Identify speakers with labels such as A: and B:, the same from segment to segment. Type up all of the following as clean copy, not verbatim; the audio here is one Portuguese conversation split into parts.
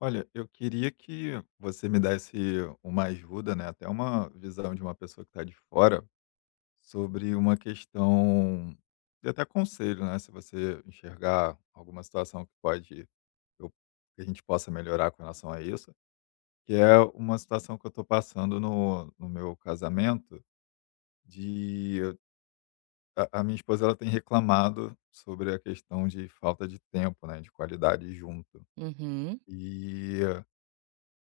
A: Olha, eu queria que você me desse uma ajuda, né, até uma visão de uma pessoa que está de fora, sobre uma questão e até conselho, né, se você enxergar alguma situação que pode eu que a gente possa melhorar com relação a isso, que é uma situação que eu estou passando no meu casamento, de a minha esposa ela tem reclamado sobre a questão de falta de tempo, né, de qualidade junto.
B: Uhum.
A: E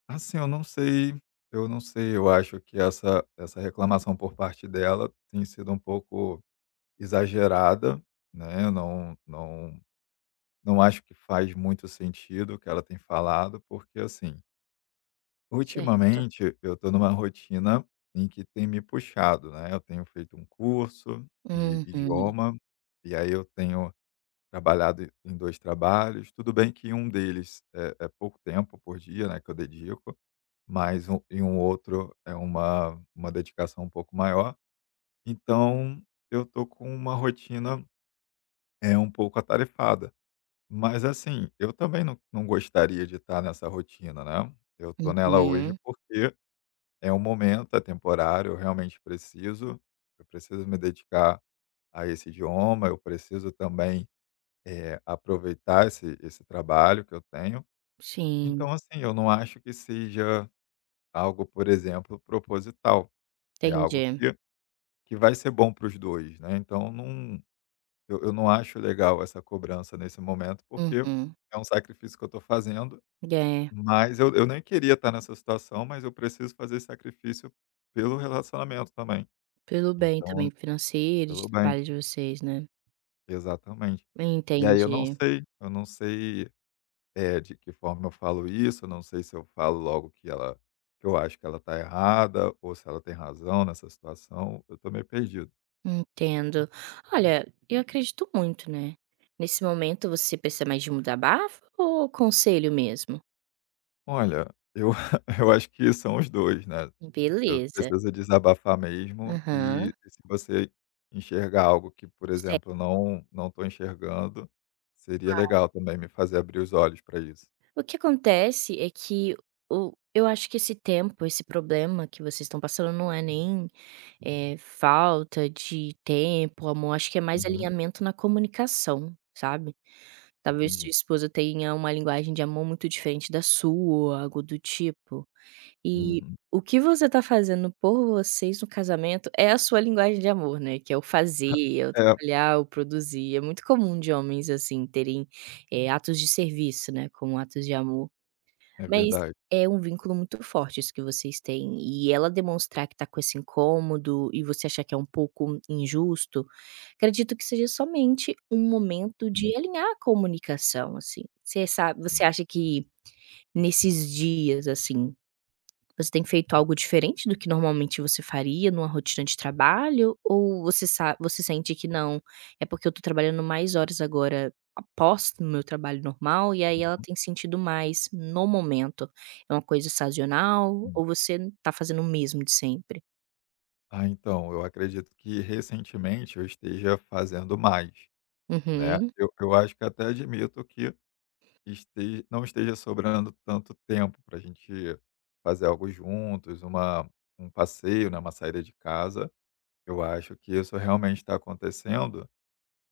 A: assim, eu não sei, eu acho que essa reclamação por parte dela tem sido um pouco exagerada, né, eu não acho que faz muito sentido o que ela tem falado, porque, assim,
B: Certo.
A: ultimamente eu estou numa rotina em que tem me puxado, né, eu tenho feito um curso de
B: Uhum,
A: idioma, e aí eu tenho trabalhado em 2 trabalhos, tudo bem que um deles é pouco tempo por dia, né, que eu dedico, mas em um outro é uma dedicação um pouco maior. Então eu tô com uma rotina, é um pouco atarefada. Mas assim, eu também não gostaria de estar nessa rotina, né. Eu tô nela hoje
B: uhum.
A: porque é um momento, é temporário, eu realmente preciso, eu preciso me dedicar a esse idioma, eu preciso também, aproveitar esse trabalho que eu tenho.
B: Sim,
A: Então assim, eu não acho que seja algo, por exemplo, proposital. É algo
B: entendi.
A: que vai ser bom para os 2, né, então eu não acho legal essa cobrança nesse momento, porque
B: Uhum.
A: é um sacrifício que eu estou fazendo,
B: É,
A: mas eu nem queria estar nessa situação, mas eu preciso fazer esse sacrifício pelo relacionamento também,
B: pelo bem
A: então
B: também financeiro e de
A: pelo bem.
B: trabalho de vocês, né.
A: Exatamente. E aí
B: Entendi,
A: eu não sei, de que forma eu falo isso, eu não sei se eu falo logo que eu acho que ela está errada ou se ela tem razão nessa situação, eu estou meio perdido.
B: entendo. Olha, eu acredito muito, né. Nesse momento você precisa mais de mudar desabafo ou conselho mesmo?
A: Olha, eu eu acho que são os 2, né. Eu
B: Beleza.
A: preciso desabafar mesmo e
B: Aham.
A: e se você enxergar algo que, por exemplo, não estou enxergando, seria legal também me fazer abrir os olhos para isso.
B: O que acontece é que o eu acho que esse tempo, esse problema que vocês estão passando não é nem, falta de tempo, amor, acho que é mais
A: Uhum,
B: alinhamento na comunicação, sabe. Talvez sua
A: entendi.
B: esposa tenha uma linguagem de amor muito diferente da sua, algo do tipo. E
A: Uhum.
B: o que você tá fazendo por vocês no casamento é a sua linguagem de amor, né, que é o fazer, é o
A: É,
B: trabalhar, o produzir. É muito comum de homens, assim, terem, atos de serviço, né, como atos de amor.
A: é
B: Mas
A: verdade.
B: é um vínculo muito forte isso que vocês têm, e ela demonstrar que tá com esse incômodo e você achar que é um pouco injusto, acredito que seja somente um momento
A: Hum,
B: de alinhar a comunicação, assim. Você sabe você
A: hum,
B: acha que nesses dias, assim, você tem feito algo diferente do que normalmente você faria numa rotina de trabalho ou você sa você sente que não, é porque eu tô trabalhando mais horas agora após o meu trabalho normal e aí ela tem sentido mais no momento? É uma coisa sazonal
A: hum.
B: ou você tá fazendo o mesmo de sempre?
A: Ah, então, eu acredito que recentemente eu esteja fazendo mais, né.
B: Uhum,
A: Eu acho que até admito que este não esteja sobrando tanto tempo para a gente fazer algo juntos, um passeio, né, uma saída de casa. Eu acho que isso realmente está acontecendo,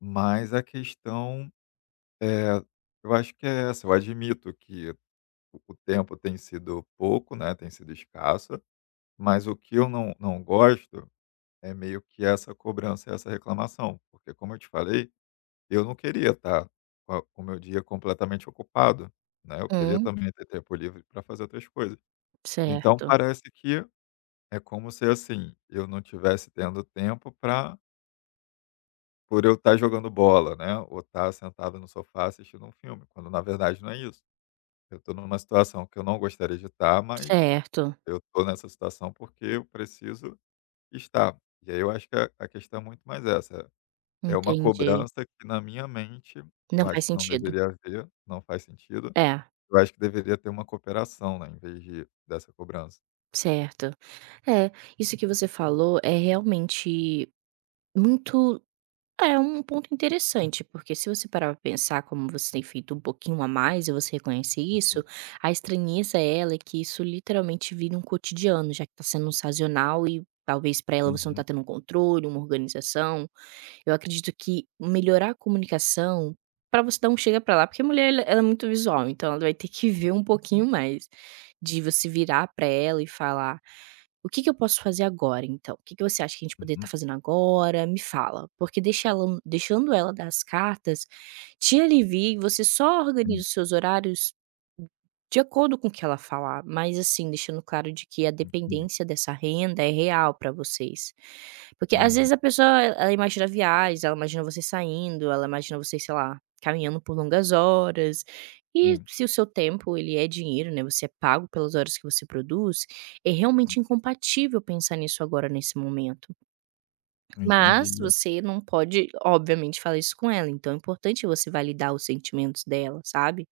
A: mas a questão é, eu acho que é essa, eu admito que o tempo tem sido pouco, né, tem sido escasso, mas o que eu não gosto é meio que essa cobrança e essa reclamação, porque como eu te falei, eu não queria estar com o meu dia completamente ocupado, né, eu queria
B: hum,
A: também ter tempo livre para fazer outras coisas. Então
B: certo,
A: parece que é como se, assim, eu não tivesse tendo tempo para, por eu estar jogando bola, né, ou estar sentado no sofá assistindo um filme, quando na verdade não é isso. Eu estou numa situação que eu não gostaria de estar, mas
B: certo,
A: eu estou nessa situação porque eu preciso estar. E aí eu acho que a questão é muito mais essa. É uma
B: entendi.
A: cobrança que na minha mente, eu
B: Não
A: acho
B: faz
A: que não
B: sentido.
A: deveria haver, não faz sentido.
B: É,
A: Eu acho que deveria ter uma cooperação, né, em vez de dessa cobrança.
B: certo. É, isso que você falou é realmente muito É um ponto interessante, porque se você parar pra pensar como você tem feito um pouquinho a mais e você reconhece isso,
A: Uhum,
B: a estranheza é ela é que isso literalmente vira um cotidiano, já que tá sendo um sazonal e talvez pra ela você não
A: uhum,
B: tá tendo um controle, uma organização. Eu acredito que melhorar a comunicação pra você dar um chega pra lá, porque a mulher ela é muito visual, então ela vai ter que ver um pouquinho mais de você virar pra ela e falar o que que eu posso fazer agora então? O que que você acha que a gente poderia estar
A: uhum.
B: fazendo agora? Me fala, porque deixando ela dar as cartas te alivia e você só organiza os seus horários de acordo com o que ela falar, mas assim, deixando claro de que a
A: Sim, entendi.
B: dependência dessa renda é real para vocês. Porque às
A: Uhum,
B: vezes a pessoa ela imagina viagens, ela imagina vocês saindo, ela imagina vocês, sei lá, caminhando por longas horas, e
A: sim,
B: se o seu tempo ele é dinheiro, né, você é pago pelas horas que você produz, é realmente incompatível pensar nisso agora nesse momento. Mas
A: entendi.
B: você não pode, obviamente, falar isso com ela, então é importante você validar os sentimentos dela, sabe.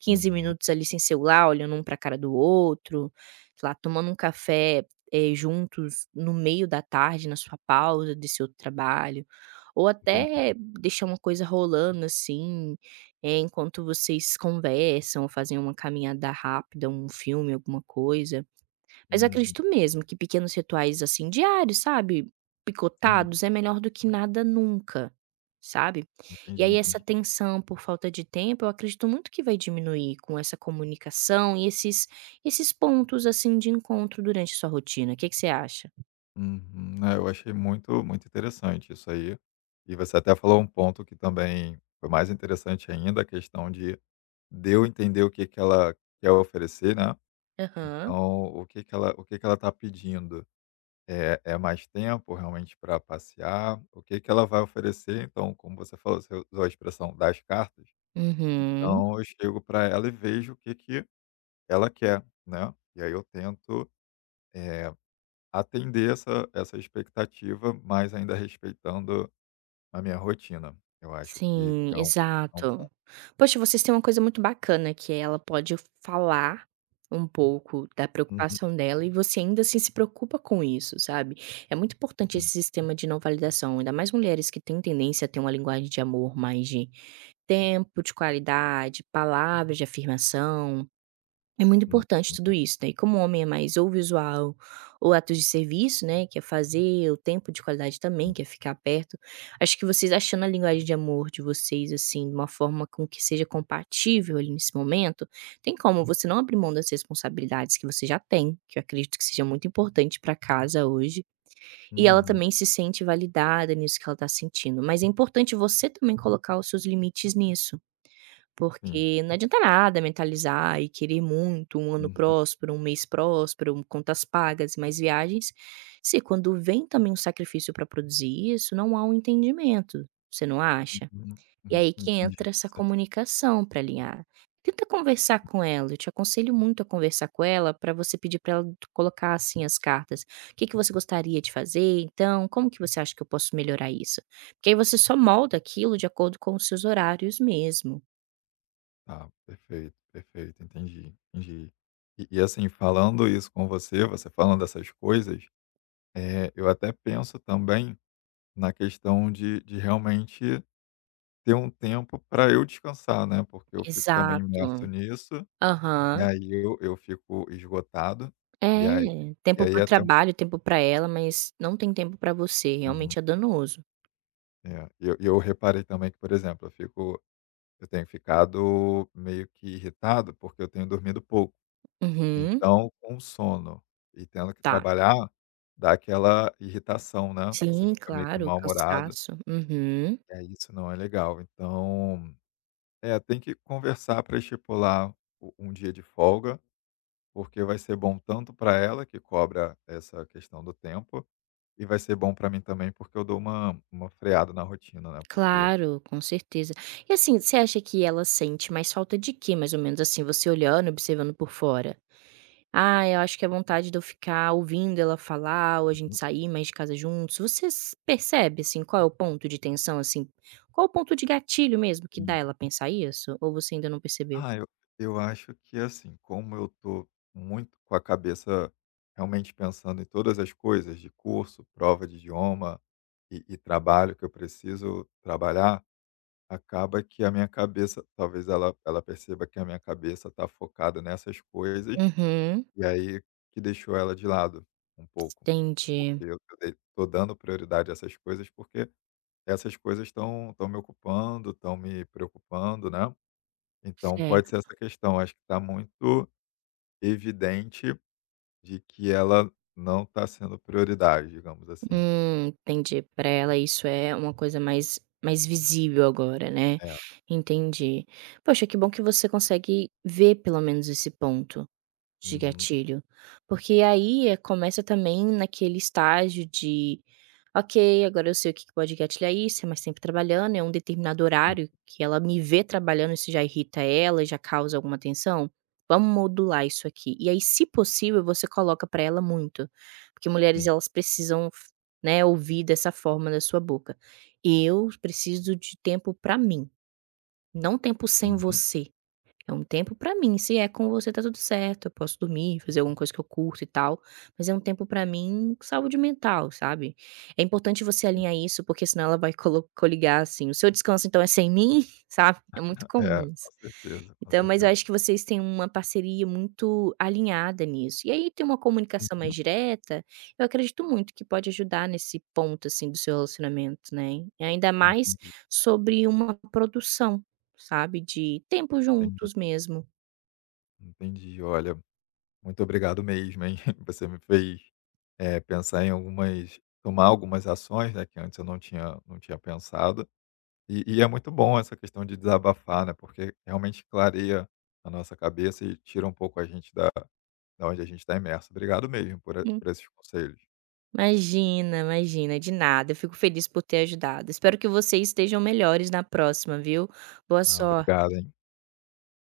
B: Quinze
A: Uhum,
B: minutos ali sem celular, olhando um pra cara do outro, sei lá, tomando um café, juntos no meio da tarde, na sua pausa desse outro trabalho, ou
A: entendi.
B: até deixar uma coisa rolando, assim, enquanto vocês conversam ou fazem uma caminhada rápida, um filme, alguma coisa. Mas eu
A: Uhum,
B: acredito mesmo que pequenos rituais, assim, diários, sabe,
A: sim,
B: picotados, é melhor do que nada nunca, sabe. E
A: entendi,
B: aí essa
A: entendi.
B: tensão por falta de tempo, eu acredito muito que vai diminuir com essa comunicação e esses pontos, assim, de encontro durante a sua rotina. O que que você acha?
A: Uhum. É, eu achei muito, muito interessante isso aí. E você até falou um ponto que também foi mais interessante ainda, a questão de eu entender o que que ela quer oferecer, né?
B: Aham.
A: Então, o que que ela está pedindo? É mais tempo realmente para passear? O que que ela vai oferecer? Então, como você falou, você usou a expressão "das cartas",
B: Uhum.
A: então eu chego para ela e vejo o que que ela quer, né. E aí eu tento, eh, atender essa expectativa, mas ainda respeitando a minha rotina. Eu acho que
B: Sim,
A: que é é um.
B: exato. Poxa, vocês têm uma coisa muito bacana que é ela pode falar um pouco da
A: Uhum,
B: preocupação dela e você ainda assim se preocupa com isso, sabe. É muito importante esse
A: sim.
B: sistema de não validação, ainda mais mulheres que têm tendência a ter uma linguagem de amor mais de tempo de qualidade, palavras de afirmação. É muito
A: Uhum,
B: importante tudo
A: uhum,
B: isso, né, e como o homem é mais ou visual ou atos de serviço, né, que é fazer, o tempo de qualidade também,
A: sim.
B: que é ficar perto, acho que vocês achando a linguagem de amor de vocês, assim, de uma forma com que seja compatível ali nesse momento, tem como você não abrir mão das responsabilidades que você já tem, que eu acredito que seja muito importante para casa hoje, e ela
A: Uhum,
B: também se sente validada nisso que ela tá sentindo, mas é importante você também colocar os seus limites nisso. Porque não adianta nada mentalizar e querer muito um ano
A: sim.
B: próspero, um mês próspero, contas pagas e mais viagens, se quando vem também um sacrifício para produzir isso, não há um entendimento, você não acha?
A: Uhum,
B: E
A: uhum,
B: aí
A: uhum,
B: que
A: entendi.
B: entra essa comunicação para alinhar. Tenta conversar com ela, eu te aconselho muito a conversar com ela para você pedir para ela colocar assim as cartas. O que que você gostaria de fazer então? Como que você acha que eu posso melhorar isso? Porque aí você só molda aquilo de acordo com os seus horários mesmo.
A: Tá, perfeito, perfeito, entendi, entendi. E assim, falando isso com você, você falando dessas coisas, eu até penso também na questão de realmente ter um tempo para eu descansar, né, porque eu fico também imerso
B: Exato.
A: nisso, e
B: Aham.
A: aí eu fico esgotado, e aí
B: É,
A: e
B: tempo para
A: aí
B: o
A: até
B: trabalho, tempo para ela, mas não tem tempo para você,
A: uhum,
B: realmente é danoso.
A: é, eu reparei também que, por exemplo, eu tenho ficado meio que irritado, porque eu tenho dormido pouco.
B: Uhum,
A: Então, com o sono e tendo que
B: tá.
A: trabalhar, dá aquela irritação, né, você
B: Sim,
A: fica meio que
B: claro,
A: mal-humorado,
B: cansaço. Uhum.
A: e aí isso não é legal. Então, é, tem que conversar para estipular u um dia de folga, porque vai ser bom tanto para ela, que cobra essa questão do tempo, e vai ser bom para mim também, porque eu dou uma freada na rotina, né, porque
B: Claro, com certeza. E assim, você acha que ela sente mais falta de quê, mais ou menos, assim, você olhando, observando por fora? Ah, eu acho que a vontade de eu ficar ouvindo ela falar ou a gente sair mais de casa juntos. Você percebe, assim, qual é o ponto de tensão, assim? Qual é o ponto de gatilho mesmo que dá
A: sim.
B: ela pensar isso? Ou você ainda não percebeu?
A: Ah, eu acho que, assim, como eu tô muito com a cabeça realmente pensando em todas as coisas, de curso, prova de idioma e trabalho que eu preciso trabalhar, acaba que a minha cabeça talvez ela perceba que a minha cabeça tá focada nessas coisas,
B: Uhum,
A: e aí que deixou ela de lado um pouco.
B: entendi.
A: Porque eu dei tô dando prioridade a essas coisas, porque essas coisas estão me ocupando, estão me preocupando, né. Então
B: É,
A: pode ser essa questão, acho que está muito evidente de que ela não está sendo prioridade, digamos assim.
B: entendi. Para ela isso é uma coisa mais visível agora, né?
A: É.
B: Entendi. Poxa, que bom que você consegue ver pelo menos esse ponto. De
A: Uhum.
B: gatilho. Porque aí, começa também naquele estágio de: "Ok, agora eu sei o que que pode gatilhar isso, é mais tempo trabalhando, é um determinado horário que ela me vê trabalhando, isso já irrita ela já causa alguma tensão? Vamos modular isso aqui". E aí, se possível, você coloca pra ela muito, porque mulheres
A: Sim.
B: elas precisam f né, ouvir dessa forma da sua boca: "Eu preciso de tempo pra mim, não tempo sem
A: Uhum.
B: você". É um tempo pra mim, se é com você tá tudo certo, eu posso dormir, fazer alguma coisa que eu curto e tal, mas é um tempo pra mim, saúde mental, sabe. É importante você alinhar isso, porque senão ela vai colo coligar assim: "O seu descanso então é sem mim?", sabe, é muito
A: É,
B: comum isso.
A: com certeza, com
B: Então, mas eu
A: certeza.
B: acho que vocês têm uma parceria muito alinhada nisso. E aí tem uma comunicação mais
A: Uhum.
B: direta, eu acredito muito que pode ajudar nesse ponto, assim, do seu relacionamento, né. Ainda mais
A: Entendi,
B: sobre uma produção, sabe, de tempo
A: entendi,
B: juntos mesmo.
A: entendi. Olha, muito obrigado mesmo, hein. Você me fez, pensar em algumas tomar algumas ações, né, que antes eu não tinha pensado. E é muito bom essa questão de desabafar, né, porque realmente clareia a nossa cabeça e tira um pouco a gente da onde a gente está imerso. Obrigado mesmo
B: Sim.
A: por esses conselhos.
B: Imagina, imagina, de nada, eu fico feliz por ter ajudado. Espero que vocês estejam melhores na próxima, viu. Boa
A: Ah, obrigado,
B: sorte.
A: hein.